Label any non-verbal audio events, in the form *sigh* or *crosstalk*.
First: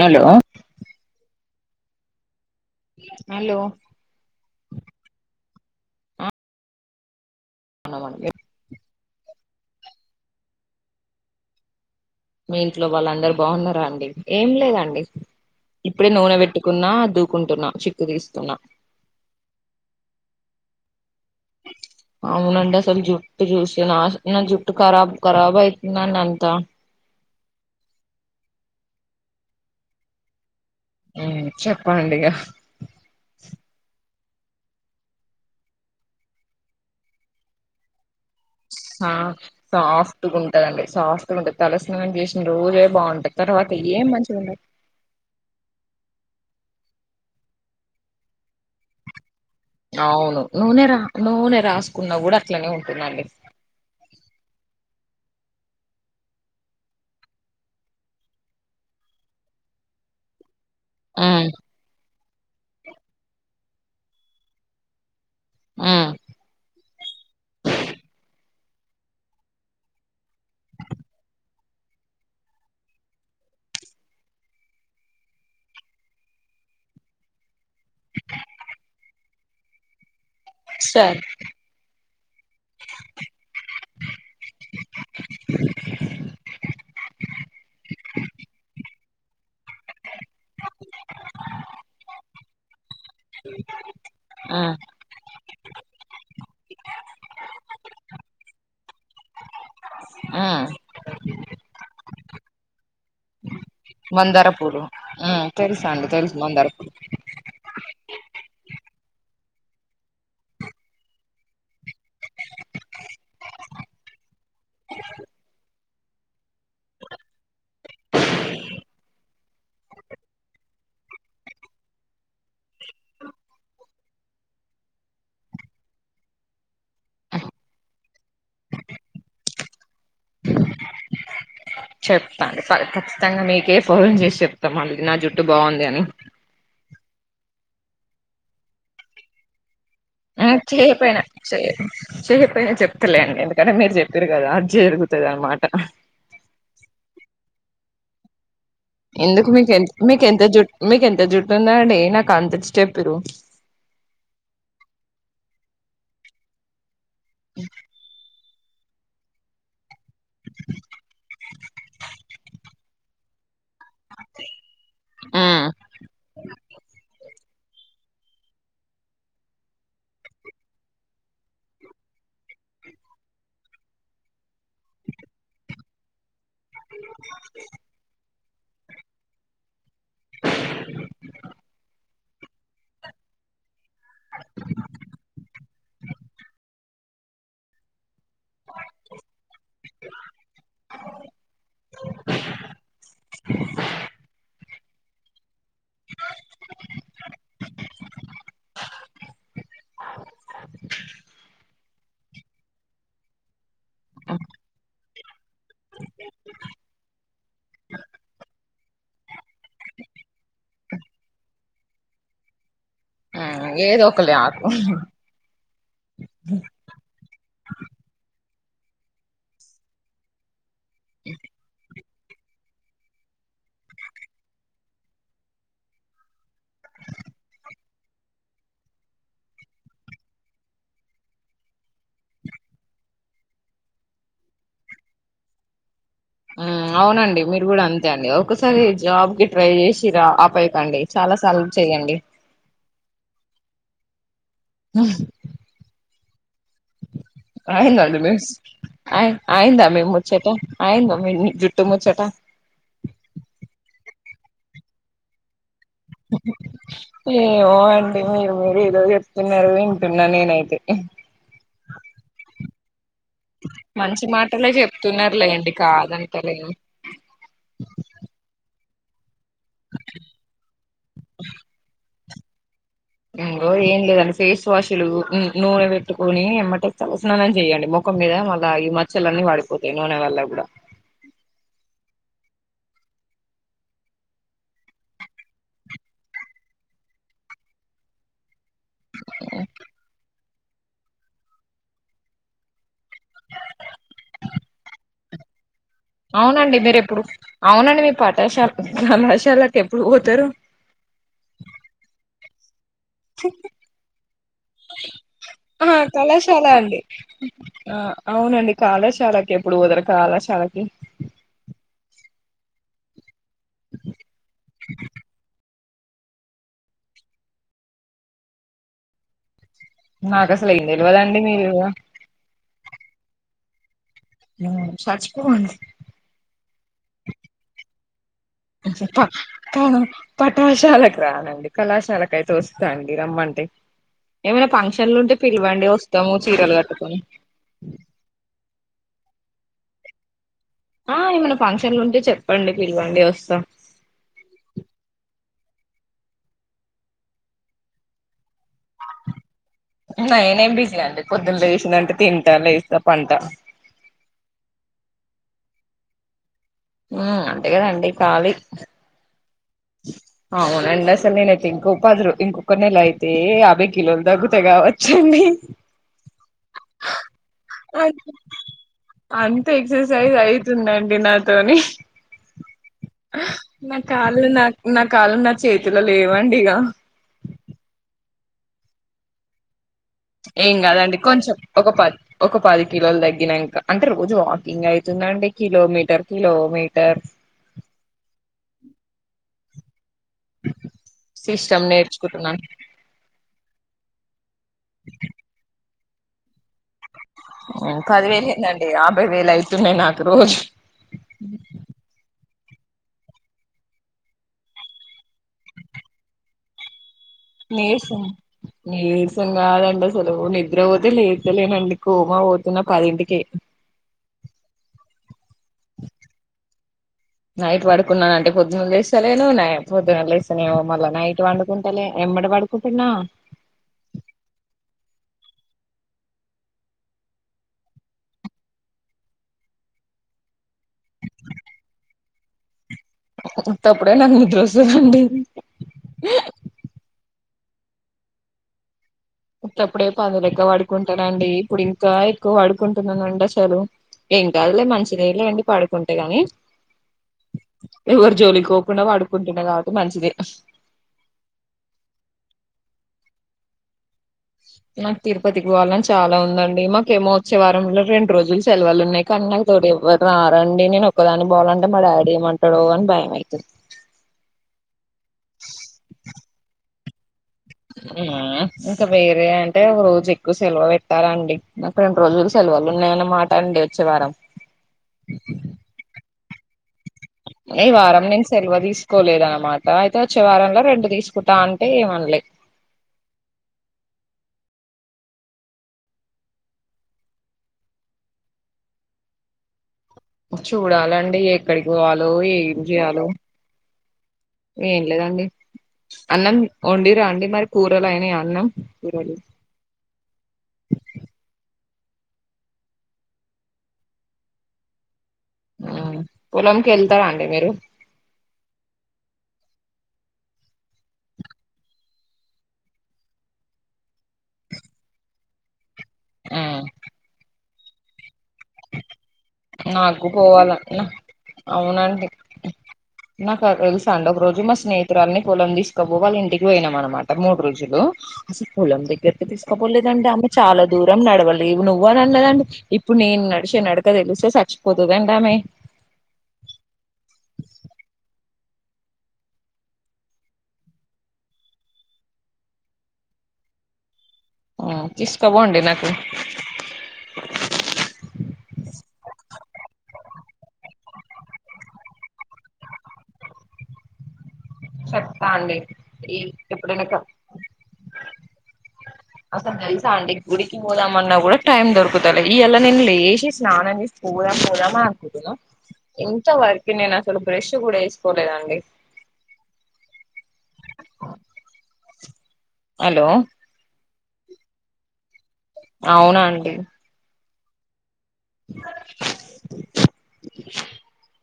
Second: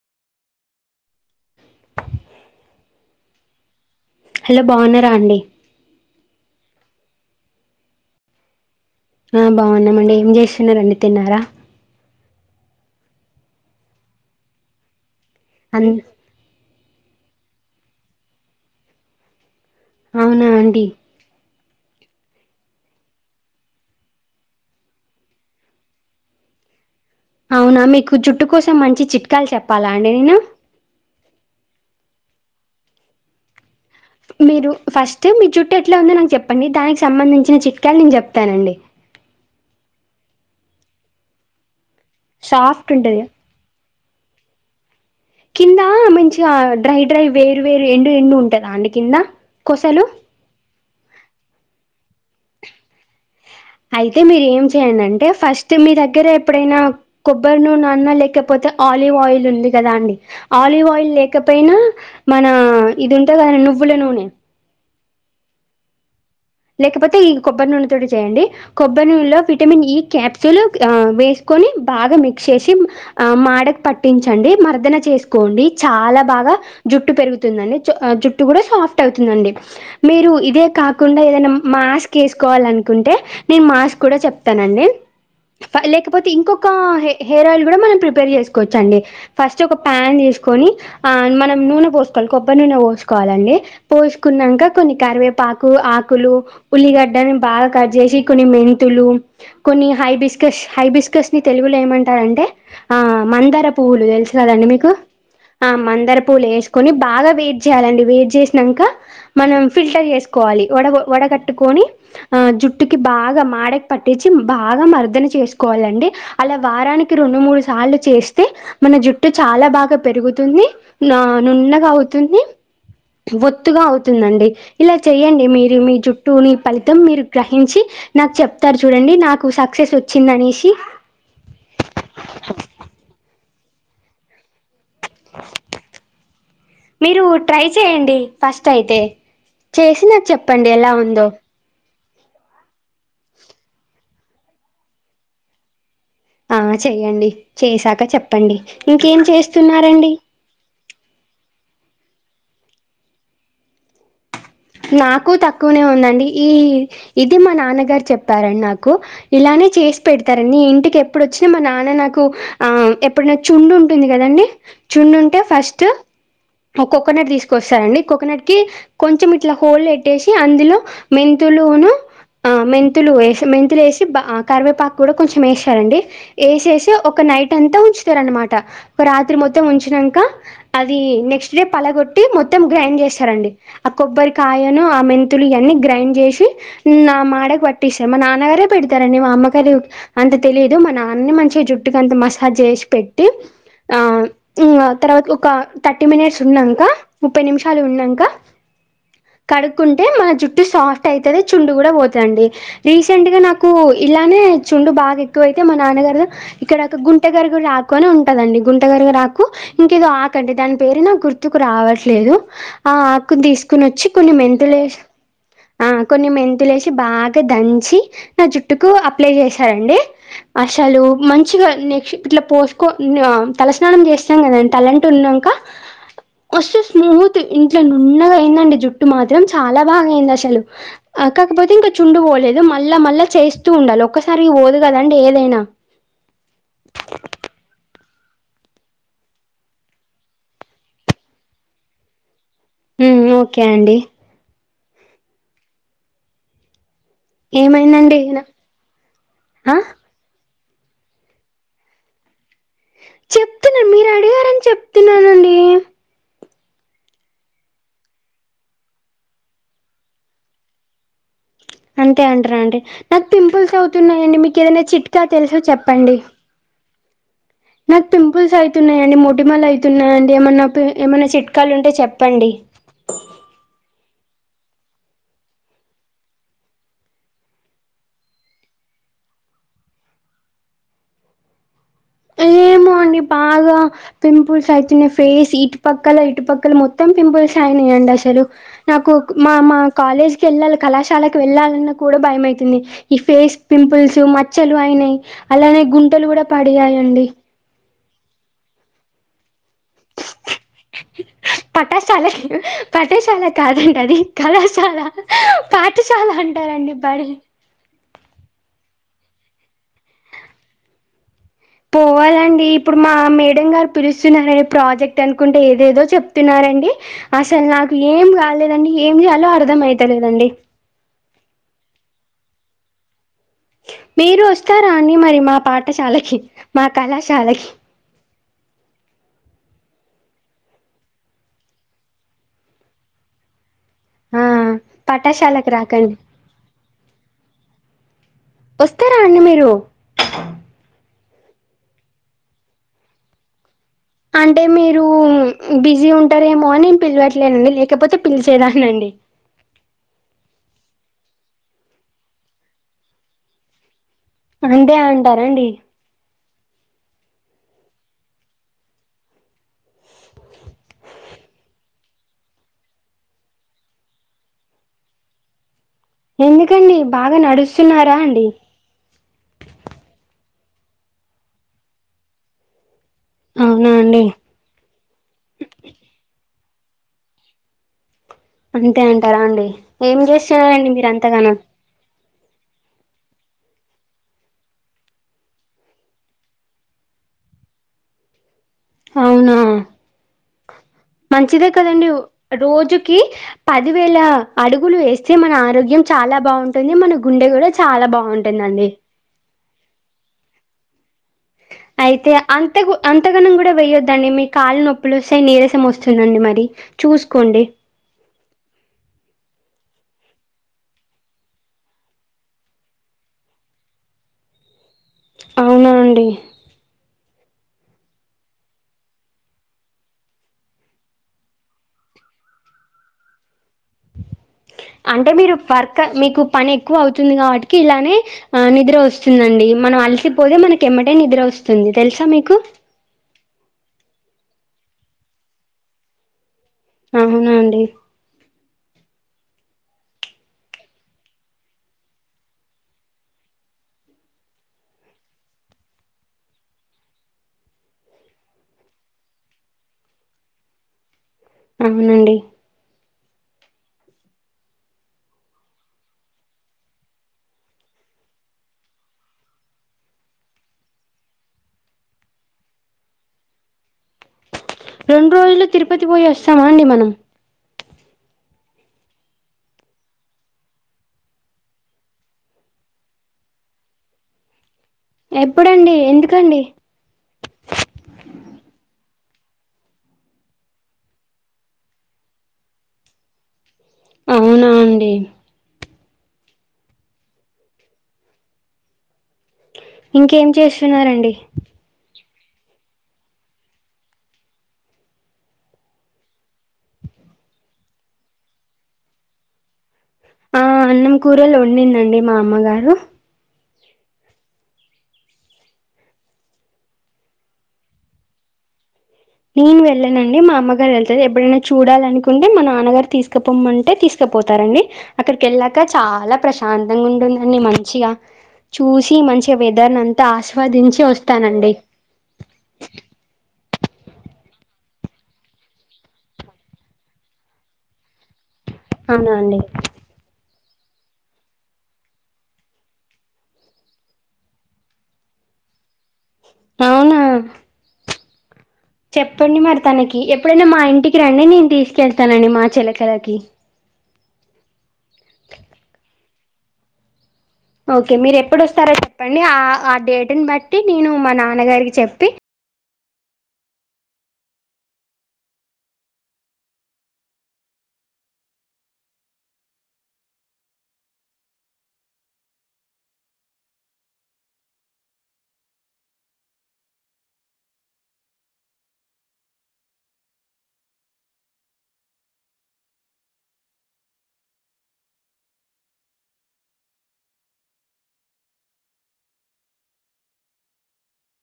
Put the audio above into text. Hello hello hello బాగున్నరా అండి *unintelligible* ఆ బాగున్నమండి ఏం చేస్తున్నరండి తిన్నారా మీ ఇంట్లో వాళ్ళు అందరు బాగున్నారా అండి ఏం లేదండి అన్ ఇప్పుడే నూనె పెట్టుకున్నా దువ్వుకుంటున్నా చిక్కు తీస్తున్నా అవునా అండి అవునండి అసలు జుట్టు చూసి నాశ్ నా జుట్టు ఖరాబ్ ఖరాబ్ అవుతుందండి అంతా అవునా మీకు జుట్టు కోసం మంచి చిట్కాలు చెప్పాలా అండి నేను ఉమ్ చెప్పండిగా మీరు ఫస్ట్ మీ జుట్టు ఎట్లా ఉందో నాకు చెప్పండి దానికి సంబంధించిన చిట్కాలు నేను చెప్ ఆ సాఫ్ట్గా ఉంటదండి సాఫ్ట్గా ఉంటంది తల తలస్నానం చేసిన రోజే సాఫ్ట్ ఉంటది బాగుంటది తర్వాత ఏం మంచిగా ఉండదు. కింద మంచిగా డ్రై డ్రై వేరు వేరు ఎండు ఎండు ఉంటుందా అండి కింద. కొసలు అవును నూనె రా నూనె రాసుకున్నా కూడా అట్లనే ఉంటుందండి. అయితే మీరు ఏం చేయండంటే ఫస్ట్ మీ దగ్గర ఎప్పుడైనా కొబ్బరి నూన అన్న లేకపో తే ఆలివ్ ఆయిల్ ఉంది కదా అండి. ఆలివ్ ఆయిల్ ఉమ్ లేకపోయినా మన ఇది ఉంటది కదండి నువ్వుల నూనె ఉమ్ లేకపోతే ఈ కొబ్బరి నూనె తోటి చేయండి కొబ్బరి నూనెలో విటమిన్ ఈ క్యాప్సూల్ ఆ వేసు కొని బాగా మిక్స్ చేసి ఆ మాడకు పట్టించండి మర్దన చేసుకోండి చాలా బాగా జుట్టు పెరుగుతుందండి జు అ జుట్టు కూడా సాఫ్ట్ అవుతుందండి మీరు ఇదే సరే కాకుండా ఏదైనా మాస్క్ ఏసుకోవాలనుకుంటే నేను మాస్క్ కూడా చెప్తానండి. లేకపోతే ఇంకొక హే హెయిర్ ఆయిల్ కూడా మనం ప్రిపేర్ చేసుకోవచ్చండి. ఫస్ట్ ఒక ప్యాన్ తీసుకొని ఆ మనం నూనె పోసుకోవాలి కొబ్బ నూనె పోస్ కోవాలండి పోసుకునంక ఉమ్ కొన్ని కరివేపాకు ఆకులు ఉల్లిగడ్డని బాగా కట్ చేసి కొన్ని మెంతులు కొన్ని హైబిస్కస్ ఉమ్ హైబిస్కస్ ని తెలుగులో ఏమంటారంటే ఆ మందర పూలు తెలుసు మందార కదండి పూలు మీకు మ్మ్ ఆ తెలుసు అండి మందార తెలుసు పూలు మందార ఏసుకొని బాగా వేడి చేయాలండి వేడి చేసినంక మనం ఫిల్టర్ చేసుకోవాలి వడ వడగట్టుకొని ఆ జుట్టుకి బాగా మాడకి పట్టించి బాగా మర్దన చేసుకోవాలండి. అలా వారానికి రెండు మూడు సార్లు చేస్తే మన జుట్టు చాలా బాగా పెరుగుతుంది. ఆ నున్నగా అవుతుంది ఒత్తుగా అవుతుందండి ఇలా చేయండి మీరు జుట్టు నీ ఫలితం మీరు గ్రహించి నాకు చెప్తారు చూడండి నాకు సక్సెస్ వచ్చింది అనేసి చెప్తా ప ఖచ్చితంగా మీకే ఫోన్ చేసి చెప్తానండి నా జుట్టు బాగుంది అని మీరు ట్రై చేయండి ఫస్ట్ అయితే చేసి నాకు చెప్పండి ఎలా ఉందో చేయకపోయినా చెప్తలే అండి ఎందుకంటే మీరు చెప్పిర్రు కదా అది జరుగుతది అనమాట ఆ చేయండి చేసాక చెప్పండి. ఇంకేం ఎందుకు మీకు చేస్తున్నారండి మీకెంత జుట్టు మీకెంత జుట్టు ఉందండీ. నాకు అంత ఇచ్చెత్తురు నాకు తక్కువనే ఉందండి ఈ ఇది మా నాన్నగారు చెప్పారండి నాకు ఇలా మా నాన్న చేసి పెడతారండి ఇంటికి ఎప్పుడు వచ్చినా మా నాన్న నాకు ఆ ఎప్పుడన్న చుండు ఉంటుంది కాదండి చుండు ఉంటే మ్మ్ ఫస్ట్ ఒక కోకోనెట్ తీసు స్తాయండి కోకోనెట్ కి కొంచెం ఇట్లా హోల్ పెట్టేసి అందులో మెంతులును ఆ మెంతులు ఏసీ మెంతులు వేసి కరివేపాకు కూడా కొంచెం వేస్తారండి వేసేసి ఒక నైట్ అంతా ఉంచుతారు అనమాట ఒక రాత్రి మొత్తం ఉంచు నాంక అది నెక్స్ట్ డే పలగొట్టి మొత్తం గ్రైండ్ చేస్తారండి అప్ కొబ్బరి కాయను ఆ మెంతులు ఇవన్నీ గ్రైండ్ చేసి ఇంగా మాడకు పట్టిస్తు మా నాన్నగారే పెడతారండి మా అమ్మగారు అంత తెలియదు మా నాన్ననే మంచిగా జుట్టుకు అంత మసాజ్ చేసి పె పెట్టీ ఆమ్ ఇంగా తర్వాత ఒక థర్టీ మినిట్స్ వున్నాంక ముప్పై నిమిషాలు వున్నంకా కడుక్కుంటే మన జుట్టు సాఫ్ట్ అయితాది చుండ్రు కూడా పోతాదండి రీసెంట్ గా నాకు నాకు ఇలానే చుండు బాగా ఎక్కువైతే మా నాన్నగారు ఇక్కడ ఒక గుంటె గరిగుడ ఆకు అని ఉంటాదండి గుంటగారుగుడ ఆకు ఇంకేదో ఆకు అండీ దాని పేరు నాకు గుర్తుకు రావట్లేదు ఆ కోని ఏదో వచ్చి ఒక కొన్ని ఆకు మెంతులు ఆ కొన్ని మెంతులు వేసి బాగా దంచి నా జుట్టుకు అప్లై చేశారండి అసలు మంచిగా నేసు ఇట్లా పోసుకో ఇంగా తలస్నానం చేస్తాం కదా తలంటు ఉన్నాంక ఓసేస్ నీ మూతి ఇంట్లో నున్నగా జుట్టు మాత్రం చాలా బాగా అయింది అసలు కాకపోతే ఇంకా చుండ్రు పోలేదు మళ్ళా మళ్ళా చేస్తూ ఉండాలి ఒక్కసారిగా పోదు కదండి ఏదైనా మ్మ్ అవునండి మీరు కూడా ఓకే అండి ఒకసారి జాబ్ కి ట్రై చేసిర్రా ఆపేయకాండి చాలా సార్లు చెయ్యండి మ్మ్ ఓకే అండి ఆహ్ *unintelligible* ఏమైందండి అయి ఆ అయ్యిందా మీ ముచ్చట అయిందా మీ మీ జుట్టు ముచ్చట చెప్తున్నా మీరు అడిగారని చెప్తున్నానండి. ఏమో అండి మీరు మీరు ఏదో చెప్తున్నారు వింటున్నా నీను అయితే అంతే అంటారు అండి. నాకు పింపుల్స్ మంచి అవుతున్నాయండి మీకు మాటలే ఏదైనా చిట్కా తెలుసా చెప్తున్నారులేండి చెప్పండి. కాదంటలేను నాకు పింపుల్స్ అయి తున్నాయండి మొటిమలు అవుతున్నాయాండి ఏమన్నా ఏమన్నా చిట్కాలు ఉంటే చెప్పండి. ఇంగొ ఏం లేదండి ఫేస్ వాషులు నూనె పెట్టుకొని ఎమ్మటే తల స్నానం చెయ్యండి మొఖ మొఖం మీద మళ్ళా ఈ మచ్చలన్నీ వాడిపోతాయి నూనె వల్ల కూడా ఏమో అండి బాగా పింపుల్స్ అవుతున్నాయి ఫేస్ ఇటు పక్కల ఇటుపక్కల మొత్తం పింపుల్స్ ఏ అండి ఏంది అసలు నాకు మా మా కాలేజ్ వెళ్ళాలి కళాశాలకు వెళ్ళాలన్న కూడా భయమైతుంది ఈ ఫేస్ పింపుల్స్ మచ్చలు అయినాయి అలానే గుంతలు కూడా అవునండి పడినాయి మీరు ఎప్పుడు అవునండి మీ పాఠశాల కళాశాల ఎప్పుడు పోతారు పాఠశాల కాదండి అది కళాశాల ఆ పాఠశాల కళాశాల అంటారండి అండి బడి ఆ అవునండి కళాశాలకి ఎప్పుడు పోతారు కళాశాలకి పోవాలండి ఇప్పుడు మా మేడం గారు పిలుస్తున్నార ప్రాజెక్ట్ అనుకుంటే ఏదో చెప్తున్నారండి అసలు నాకు ఏం కాలేదండి ఏం చేయాలో అర్థ నాకు అసలు ఏంది తెలివదండి మీరు మీరు వస్తారా అండి మరి మా చచ్చిపోండి పాఠశాలకి మా కళాశాలకి ప్ప ప్ప పఠాశాలకు రానండి కళాశాలకు అయితే వస్తా అండి రమ్మంటే ఆ ఏమన్న ఫంక్షన్లు ఉంటే పాఠశాలకు పిలవండి రాకండి వస్తాము చీరలు కట్టుకొని వస్తారా అండి మీరు ఆ ఏమన్న ఫంక్షన్లు ఉంటే చెప్పండి పిలవండి వస్తాం అంటే మీరు బిజీ ఉంటారేమోని పిలవట్లేనండి లేకపోతే పిలిచేదాని నేనేం బిజి అండి పొద్దున లేసింన్నంటే తింటా లేస్తా పంట అంతే అంటారంండి ఆ అంతే కదండి కాళీ అవునండి అసలు నేనే అయితే ఎక్కు పాదురు ఇంకొక నెల అయితే యాభై కిలోలు తగ్గుత కావచ్చండి ఎందుకండి బాగా అ నడుస్తున్నారా అండి అంత ఎక్ససైజ్ అయి తుందండి నాతోని అవునా నా అండి కాళ్ళు లాగ్ కాల్లు నా చేతిలో లేవండి ఇక అంతే అంటారా అండి ఏం ఏం చేస్తరండి మీర కాదండి కొంచెం అంతగానం ఒక పది ఒక పది కిలోలు తగ్గినంక అంటే రోజు వాకింగ్ అయితుందండి కిలోమీటర్ కిలోమీటర్ *inaudible* అవునా *inaudible* మంచిదే సిస్టమ్ కదండి నేర్చుకుంటున్నాను రోజుకి పదివేల అడుగులు వేస్తే మన ఆరోగ్యం చాలా బాగుంటుంది మనకు పదివేలు ఏందండి యాభై వేలు అవుతున్నాయి నాకు రోజు అయితే అంత అంతగనం కూడా వయ్యొద్దండి మీ కాళ్నొప్పులు వస్తయి నీరసం వస్తుందండి మరి చూసుకోండి నీరసం నీరసం కాదండి అసలు నిద్ర పోతే లేత్త లేనండి కోమ పోతున్న పదింటికే *inaudible* అవునా అండి నైట్ పడుకున్నాను అంటే పొద్దున్న లేస్తలేను న్నై పొద్దున లేస్తేనే మళ్ళీ నైట్ వడుకుంటలేను ఎమ్మటే పడుకుంటున్న అంటే మీరు వర్క్ మీకు పని ఎక్కువ అవుతుంది కాబట్టి ఇలానే నిద్ర వస్తుందండి మనం అలిసిపోతే మనకి ఎమ్మటె నిద్ర వస్తుంది తెలుసా మీకు ఉత్తప్పుడే నాకు నిద్ర వస్తదండి అవునా అండి ఉత్తప్పుడే పందిలెక్క పడుకుంటానండి ఇప్పుడు ఇంకా ఎక్కువ పడుకుంటున్నానండి అసలు ఏం కాదులే మంచిదేలేండి పడుకుంటే గాని ఎవరు జోలికి పోకుండా పడుకుంటున్నా కాబట్టి మంచిదె అవునండి *unintelligible* నాకు తిరుపతికి పోవాలని చాలా ఉందండి మాకేమో వచ్చే వారంలో రెండు రోజులు సెలవులు ఉన్నాయి కని నాకు తోడ ఎవ్వరారండి నేను ఒక్కదాని పోవాలంటే మా డాడీ ఏమంటాడో అని భయం ఐతుంది రెండు రోజుల్లో తిరుపతి పోయి వస్తామా అండి మనం మ్ ఇంక వేరే అంటే ఒక రోజు ఎక్కువ సెలవ పెట్టాలండి నాకు రెండు రోజులు సెలవ నేను మాటండి వచ్చే వారం ఎప్పుడండి ఎందుకండి ఈ వారం నేను సెలవ తీసుకోలేదనమాట అయితే వచ్చే వారంలో రెండు తీసుకుంటా అంటే ఏమనలే *unintelligible* అవునా అండీ ఇంకేం చేస్తున్నారండి చూడాలండి ఎక్కడికి పోవాలో ఏం జేయాలో ఏం లేదండి అన్నం వొండీర్రా ఆండి మరి కూరలు అయినియా అన్నం కూరలు ఆ అన్నం కూరలు వొండిందండి మా అమ్మగారు మ్ పొలంకి వెళ్తారా అండి మీరు నేను వెళ్ళనండి మా అమ్మగారు వెళ్తది ఎప్పుడైనా చూడాలనుకుంటే మా నాన్నగారు తీసుకపోమ్మంటే తీసుక పోతారండి అక్కడికి వెళ్ళాక చాలా ఉమ్ ప్రశాంతంగా ఉంటుందండి మంచిగా చూసి మంచి వెదర్నంతా నాకు పోవాల ఆస్వాదించి వస్తానండి అవునండి నాకు ఆ తెలుసాండి ఒక రోజు మా స్నేహితురాల్ని పోలం తీసుకోబో వాళ్ళ ఇంటికి పోయినాం అనమాట మూడు రోజులు అసల్ పోలం అవునా దగ్గకి అండి తీసుకపోలేదండీ ఆమె చాలా దూరం నడవలేవు నువ్వు అని అన్నదండి ఇప్పుడు నేను నడిచే నడక తెలిస్తే చచ్చిపోతదండి ఆమె ఏ అవునా చెప్పండి మరి తనకి ఎప్పుడైనా మా ఇంటికి రండి నేను తీసుకెళ్తానని మా చిలకలకి మ్ తీసుకబోండి నాకు ఓకే మీరు ఎప్పుడు వస్తారో చెప్పండి ఆ ఆ డేట్ ని బట్టి నేను మా నాన్నగారికి చెప్పి చెప్తా అండి ఈ ఇప్పుడైన చెప్ అసల్ తెల్సా అండి గుడికి పోదాం అన్నా కూడా టైమ్ దొరుకుతాలే ఇయల నేను లేచి స్నానం చేసి పొ పోదాం పోదామా అనుకుంటున్నా ఇంత వరికి నేను అసలు బ్రష్ కూడా చేసుకోలేదండి హలో అవునాఅండి *inaudible*